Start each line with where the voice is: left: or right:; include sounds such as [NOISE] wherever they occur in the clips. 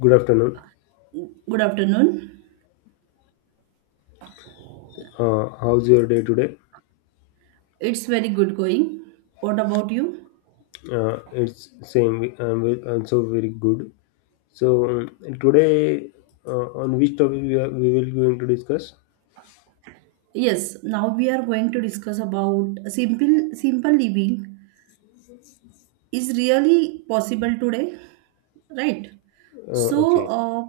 left: Good afternoon.
right: Good afternoon.
left: How's your day today?
right: It's very good going. What about you?
left: It's same. I'm, ve- I very good. So um, Today, on which topic we will going to discuss?
right: Yes, now we are going to discuss about simple simple living is really possible today, right? So,
left: Okay.
right: uh,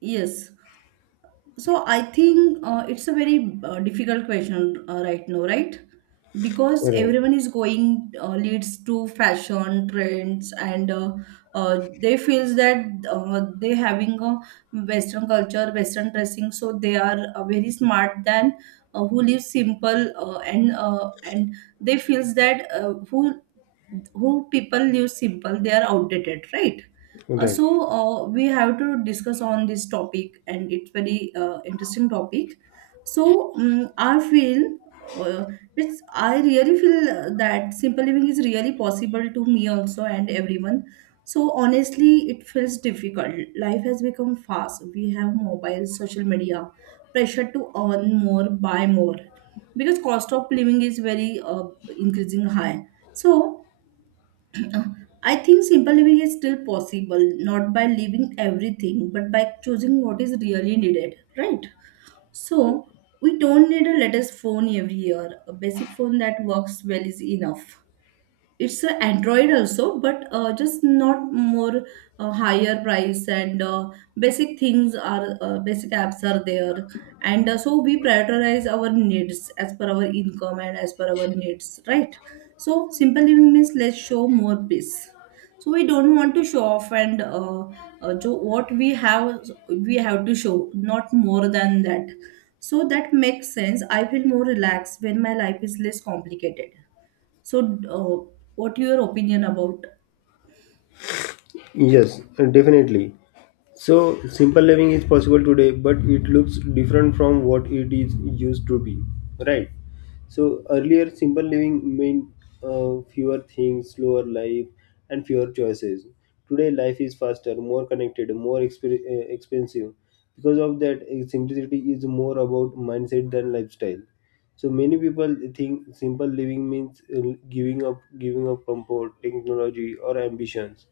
right: yes, So I think it's a very difficult question right now, right? Because
left: All right.
right: everyone is going leads to fashion trends, and they feels that they having a Western culture, Western dressing, so they are very smart than who lives simple and they feels that uh, who people live simple they are outdated, right.
left: All
right: Uh,
left: right.
right: so we have to discuss on this topic and it's very interesting topic, so I feel, uh, it's I really feel that simple living is really possible to me also and everyone. So honestly it feels difficult, life has become fast, we have mobile, social media, pressure to earn more, buy more, because cost of living is very increasing high. So I think simple living is still possible, not by leaving everything, but by choosing what is really needed, right? So, we don't need a latest phone every year. A basic phone that works well is enough, it's a android also but just not more higher price and basic things are basic apps are there. And uh, so we prioritize our needs as per our income and as per our needs, right. So simple living means let's show more peace, so we don't want to show off and what we have to show not more than that. So that makes sense, I feel more relaxed when my life is less complicated. So, what your opinion about?
left: Yes, definitely. So, simple living is possible today, but it looks different from what it is used to be, right? So, earlier, simple living meant fewer things, slower life, and fewer choices. Today, life is faster, more connected, expensive. Because of that, simplicity is more about mindset than lifestyle. So many people think simple living means giving up comfort, technology, or ambitions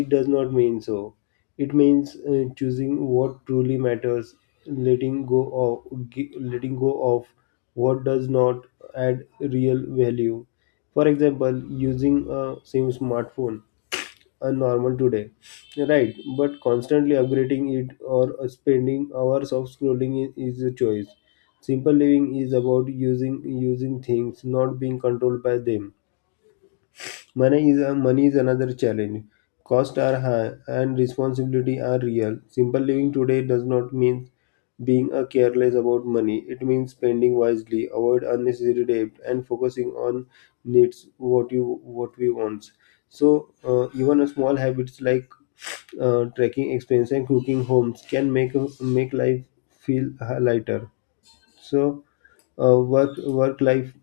left: it does not mean so. It means choosing what truly matters, letting go letting go of what does not add real value. For example, using a same smartphone, a normal today, right? But constantly upgrading it or spending hours of scrolling is a choice. Simple living is about using things, not being controlled by them. Money is another challenge. Costs are high and responsibility are real. Simple living today does not mean being a careless about money. It means spending wisely, avoid unnecessary debt, and focusing on needs what we want. So even a small habits like tracking expenses and cooking homes can make life feel lighter. So uh, work life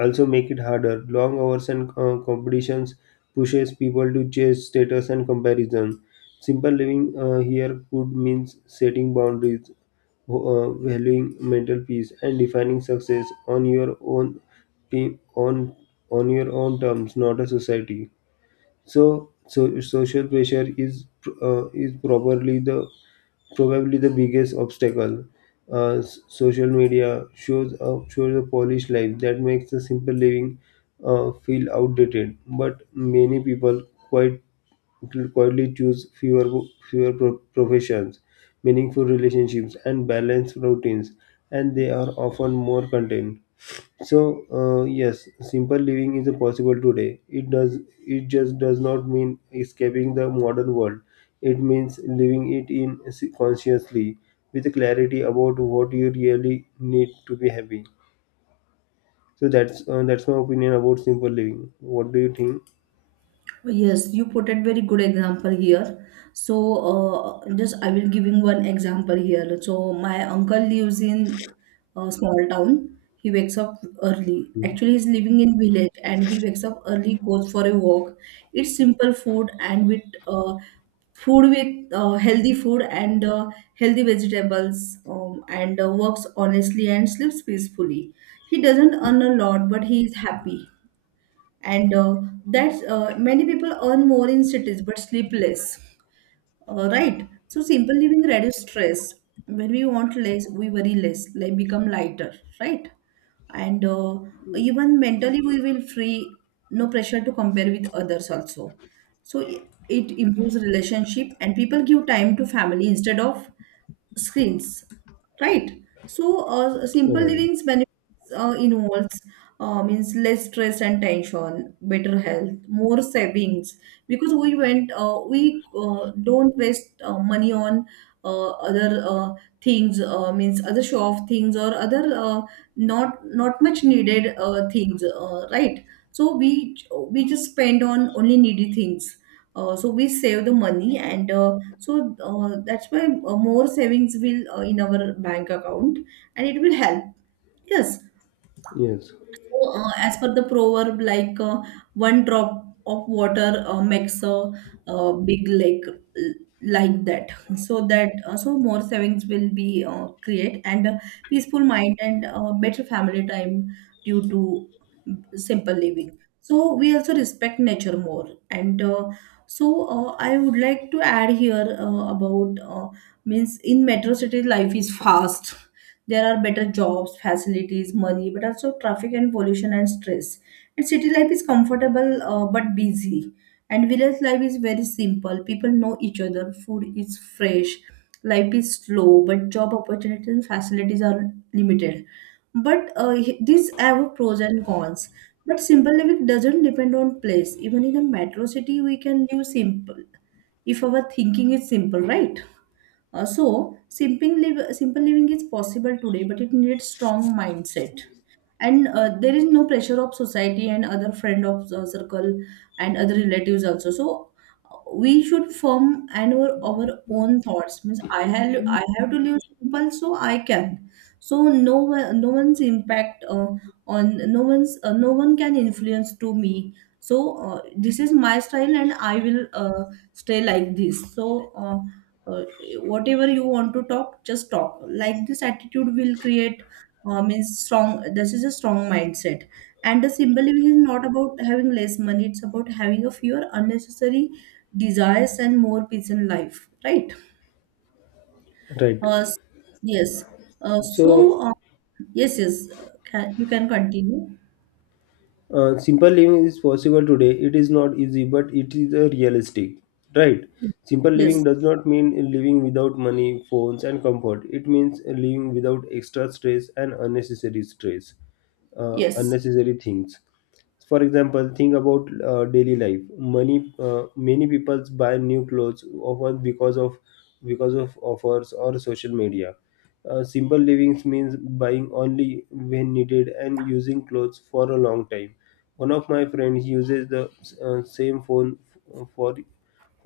left: also make it harder. Long hours and competitions pushes people to chase status and comparison. Simple living here could mean setting boundaries, valuing mental peace, and defining success on your own team on your own terms, not a society. So, so social pressure is probably the biggest obstacle. Social media shows a polished life that makes the simple living feel outdated. But many people quite quietly choose professions, meaningful relationships, and balanced routines, and they are often more content. So yes, simple living is possible today. It just does not mean escaping the modern world. It means living it in s- consciously with clarity about what you really need to be happy. So that's my opinion about simple living. What do you think?
right: Yes, you put a very good example here. So, just I will giving one example here. So, my uncle lives in a small town. He wakes up early. Actually, he's living in village and he wakes up early, goes for a walk, eats simple food and with uh, food with healthy food and healthy vegetables, and works honestly and sleeps peacefully. He doesn't earn a lot, but he is happy. And that's many people earn more in cities but sleep less, right. So simple living reduce stress. When we want less, we worry less, like become lighter, right? And even mentally, we will free, no pressure to compare with others also. So it improves relationship and people give time to family instead of screens, right? So simple
left: Right.
right: living's benefits involves means less stress and tension, better health, more savings, because we don't waste money on other things, means other show off things or other, not much needed things, right. So we just spend on only needy things, so we save the money and that's why more savings will in our bank account and it will help. Yes,
left: Yes.
right: so, as per the proverb, like, one drop of water makes a, big lake like that. So that, so more savings will be create and a peaceful mind and better family time due to simple living. So we also respect nature more. And I would like to add here about, means in metro city life is fast, there are better jobs, facilities, money, but also traffic and pollution and stress. And city life is comfortable but busy. And village life is very simple. People know each other, food is fresh, life is slow, but job opportunities and facilities are limited. But these have pros and cons. But simple living doesn't depend on place. Even in a metro city, we can live simple if our thinking is simple, right? So, simple living is possible today, but it needs strong mindset. And there is no pressure of society and other friend of the circle and other relatives also. So, we should form and our own thoughts. Means I have to live simple, so I can. So no one's impact, on no one's, no one can influence to me. So this is my style, and I will stay like this. So. Uh, Whatever you want to talk just talk, like this attitude will create means strong this is a strong mindset. And the simple living is not about having less money, it's about having a fewer unnecessary desires and more peace in life, right?
left: Right.
right: uh, s- yes, uh, so
left: So
right: uh, yes, yes, can, you can continue.
left: simple living is possible today. It is not easy, but it is a realistic, right? Simple living
right: Yes,
left: does not mean living without money, phones, and comfort. It means living without extra stress and unnecessary stress,
right: yes,
left: unnecessary things. For example, think about daily life money. Many people buy new clothes often because of offers or social media. Simple living means buying only when needed and using clothes for a long time. One of my friends uses the same phone f- for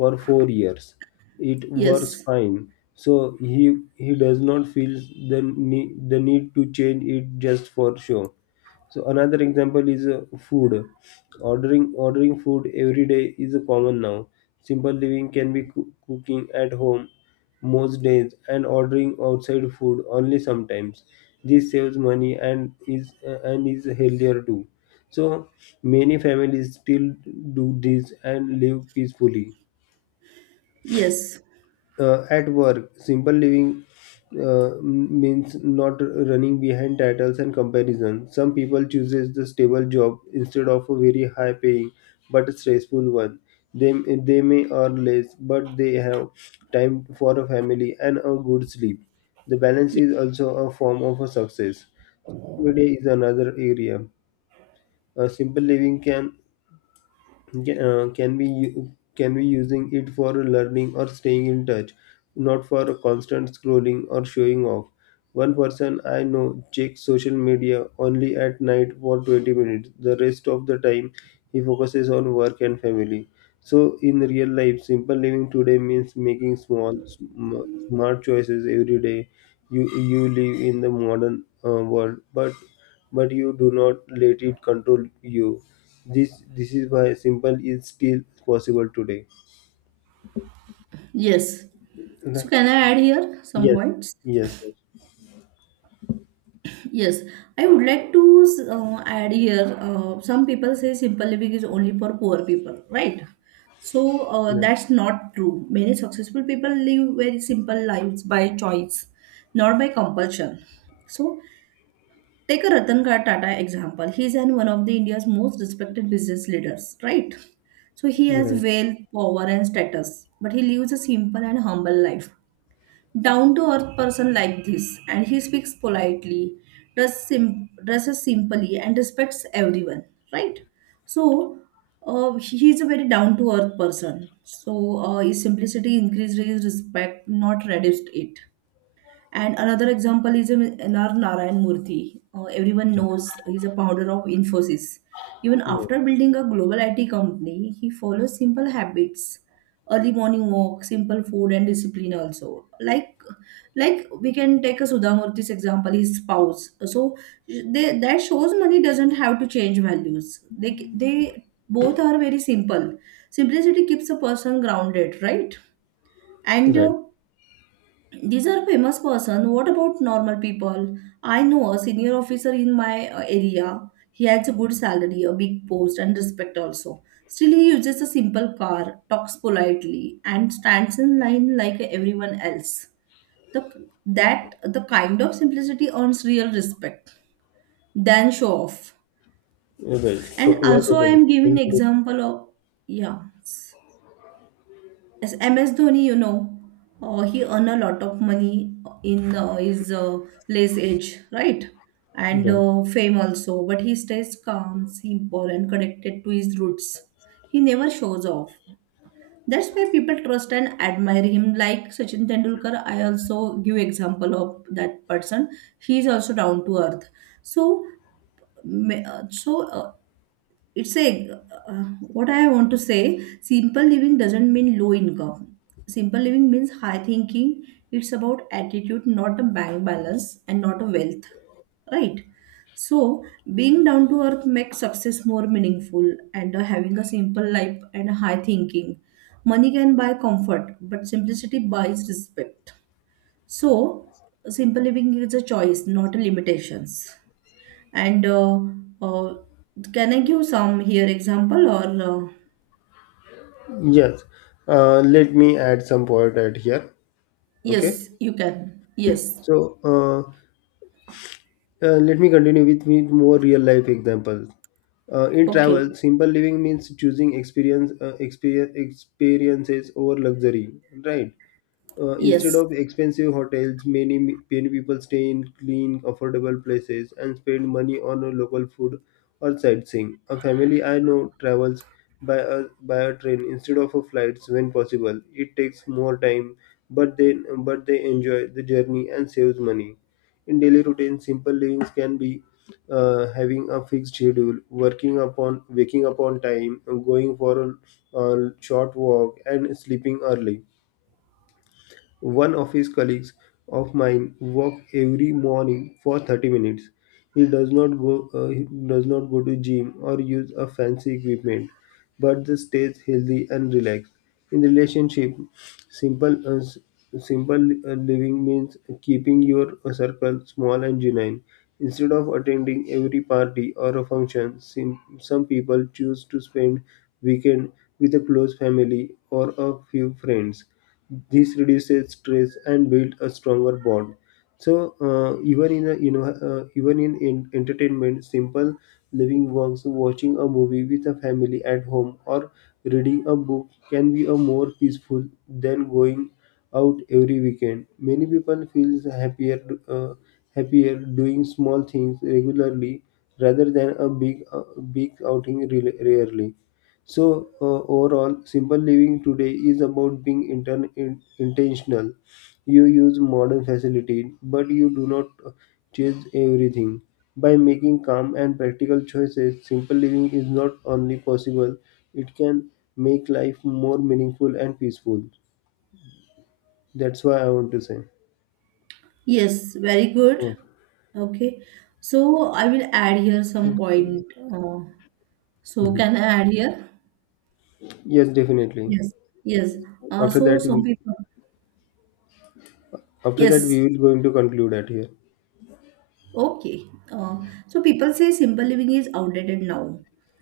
left: for 4 years. It works
right: yes,
left: fine, so he does not feel the need to change it just for show. So another example is food. Ordering food every day is common now. Simple living can be cooking at home most days and ordering outside food only sometimes. This saves money and is healthier too. So many families still do this and live peacefully.
right: yes,
left: At work, simple living means not running behind titles and comparison. Some people chooses the stable job instead of a very high paying but a stressful one. they, they may earn less, but they have time for a family and a good sleep. The balance
right: yes,
left: is also a form of a success. Every day is another area. A simple living can can we using it for learning or staying in touch, not for constant scrolling or showing off. One person I know checks social media only at night for 20 minutes. The rest of the time he focuses on work and family. So in real life, simple living today means making smart choices every day. You live in the modern world, but you do not let it control you. This is why simple is still possible today.
right: yes, so
left: Right.
right: can I add here some
left: Yes.
right: points?
left: Yes. Yes.
right: Yes, I would like to add here. Some people say simple living is only for poor people, right? So
left: Yes.
right: that's not true. Many successful people live very simple lives by choice, not by compulsion. So take a Ratan Tata example. He's an one of the India's most respected business leaders, right? So he
left: Right.
right: has
left: Right.
right: wealth, power, and status, but he lives a simple and humble life, down to earth person like this, and he speaks politely, dresses simply and respects everyone, right. So he is a very down to earth person, so his simplicity increased his respect, not reduced it. And another example is N.R. Narayan Murthy. Everyone knows he's a founder of Infosys. Even
left: Yeah.
right: after building a global IT company, he follows simple habits, early morning walk, simple food, and discipline also. Like we can take a Sudha Murthy's example, his spouse. So that shows money doesn't have to change values. They both are very simple. Simplicity keeps a person grounded, right? And
left: Right.
right: these are famous person. What about normal people? I know a senior officer in my area. He has a good salary, a big post, and respect also. Still, he uses a simple car, talks politely, and stands in line like everyone else. That the kind of simplicity earns real respect than show off.
left: Right. To-
right: And
left: You're
right: also, I
left: totally
right: am giving
left: correct.
right: example of, yeah. As MS Dhoni, you know, he earned a lot of money in his late age, right? And
left: Right.
right: fame also. But he stays calm, simple, and connected to his roots. He never shows off. That's why people trust and admire him. Like Sachin Tendulkar, I also give example of that person. He is also down to earth. So, ma- uh, so uh, it's a, uh, what I want to say, simple living doesn't mean low income, simple living means high thinking. It's about attitude, not a bank balance and not a wealth, right? So being down to earth makes success more meaningful, and having a simple life and a high thinking, money can buy comfort but simplicity buys respect. So simple living is a choice, not a limitations. And uh, can I give some here example or
left: Yes. Let me add some point at here. Okay.
right: yes, you can. Yes.
left: So let me continue with more real life examples. In
right: Okay.
left: travel, simple living means choosing experiences over luxury, right? Instead
right: Yes.
left: of expensive hotels, many people stay in clean, affordable places and spend money on a local food or sightseeing. A family I know travels by a train instead of a flights when possible. It takes more time, but they enjoy the journey and saves money. In daily routine, simple livings can be having a fixed schedule, working upon waking up on time, going for a short walk, and sleeping early. One of his colleagues of mine walks every morning for 30 minutes. He does not go to gym or use a fancy equipment, but just stays healthy and relaxed. In relationship, simple s- simple living means keeping your circle small and genuine. Instead of attending every party or a function, some people choose to spend weekend with a close family or a few friends. This reduces stress and build a stronger bond. So even in a, even in entertainment, simple living works. Watching a movie with a family at home or reading a book can be a more peaceful than going out every weekend. Many people feel uh, happier doing small things regularly rather than a big big outing rarely. So, overall, simple living today is about being intentional. You use modern facility, but you do not chase everything. By making calm and practical choices, simple living is not only possible, it can make life more meaningful and peaceful. That's why I want to say.
right: Yes. Very good.
left: Oh,
right: Okay. So I will add here some point. So
left: mhm.
right: can I add here?
left: Yes, definitely.
right: Yes. Yes.
left: After
right: So
left: that,
right: some
left: we,
right: people.
left: After that, we
right: Yes.
left: will going to conclude at here.
right: Okay. So people say simple living is outdated now.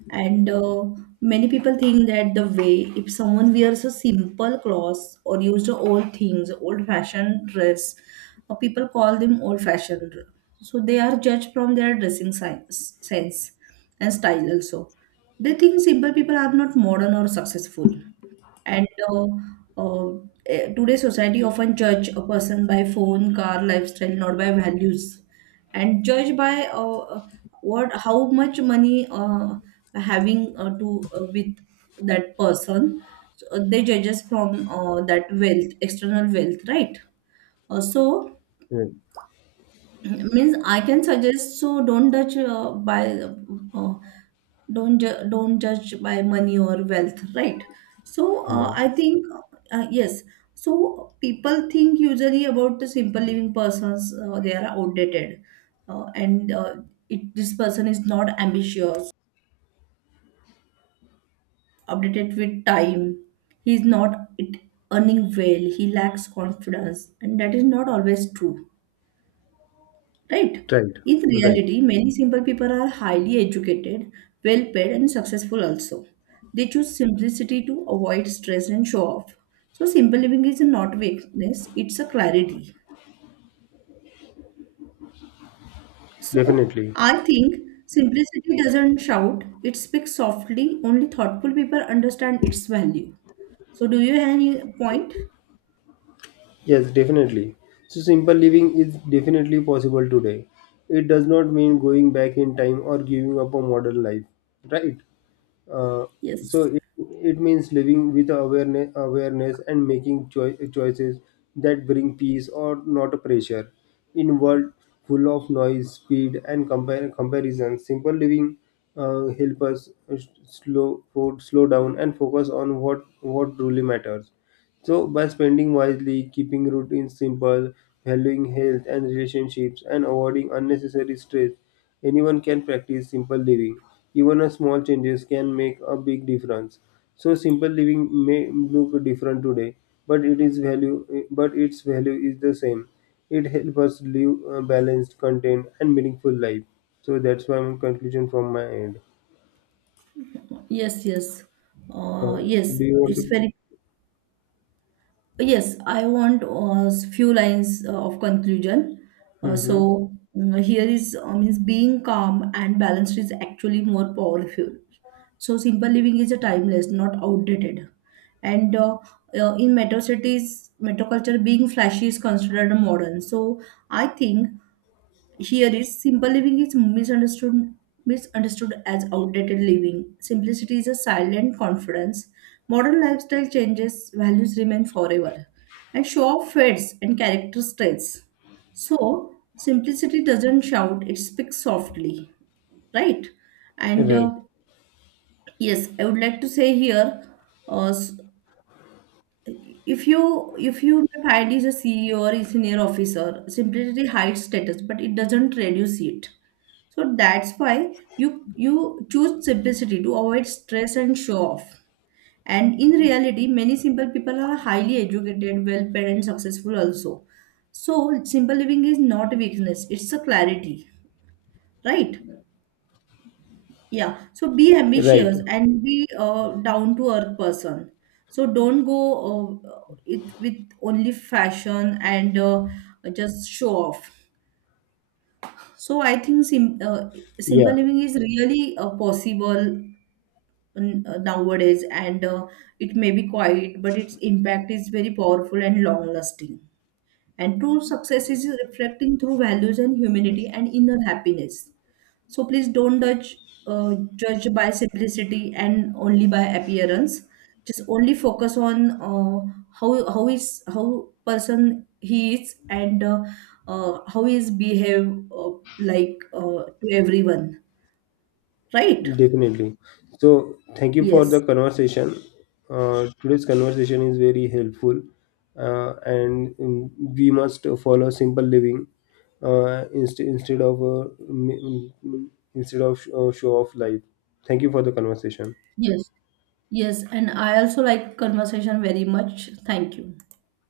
right: And many people think that the way if someone wears a simple clothes or use the old things, old fashioned dress, people call them old fashioned. So they are judged from their dressing sense and style also. They think simple people are not modern or successful. And uh, today society often judge a person by phone, car, lifestyle, not by values, and judge by, what how much money having to with that person. So, they judge us from, that wealth, external wealth, right? So
left: Right.
right: [CLEARS THROAT] means I can suggest, so don't judge by, uh, don't judge by money or wealth, right. So
left: Right.
right: I think, yes, so people think usually about the simple living persons they are outdated, and it, this person is not ambitious, updated with time, he is not it, earning well, he lacks confidence, and that is not always true, right?
left: Right.
right: In
left: Right.
right: reality, many simple people are highly educated, well paid, and successful also. They choose simplicity to avoid stress and show off. So, simple living is not weakness, it's a clarity. So,
left: Definitely.
right: I think simplicity doesn't shout, it speaks softly. Only thoughtful people understand its value. So, do you have any point?
left: Yes, definitely. So simple living is definitely possible today. It does not mean going back in time or giving up a modern life, right? Uh, so
right: Yes.
left: it means living with awareness, and making choices that bring peace or not a pressure. In world full of noise, speed, and comparison, simple living help us s- slow for, slow down and focus on what truly matters. So by spending wisely, keeping routines simple, valuing health and relationships, and avoiding unnecessary stress, anyone can practice simple living. Even a small changes can make a big difference. So simple living may look different today, but it is value but its value is the same. It helps us live a balanced, content and meaningful life. So that's my conclusion from my end.
right: Yes, yes.
left: Uh,
right: Yes,
left: do you want
right: it's
left: to?
right: very Yes, I want a few lines of conclusion.
left: Hmm.
right: Here is, means being calm and balanced is actually more powerful. So simple living is a timeless, not outdated. And in metro cities, metro culture being flashy is considered modern. So I think here is simple living is misunderstood as outdated living. Simplicity is a silent confidence. Modern lifestyle changes, values remain forever. And show off fades and character stays. So simplicity doesn't shout, it speaks softly, right. And
left: Right.
right: yes I would like to say here, uh, s- if you may find is a CEO or senior officer, simply hides status, but it doesn't reduce it. So that's why you you choose simplicity to avoid stress and show off. And in reality, many simple people are highly educated, well-paid, and successful also. So simple living is not a weakness; it's a clarity, right? Yeah, so be
left: Right.
right: ambitious and be a down to earth person. So don't go it with only fashion and just show off. So I think simple
left: Yeah.
right: living is really possible nowadays, and it may be quiet, but its impact is very powerful and long lasting. And true success is reflecting through values and humanity and inner happiness. So please don't judge judge by simplicity and only by appearance. Just only focus on how person he is and how he is behave, to everyone, right?
left: Definitely. So, thank you for the
right: Yes,
left: conversation. Today's conversation is very helpful, and we must follow simple living instead of show off life. Thank you for the conversation.
right: yes, yes. And I also like conversation very much. Thank you.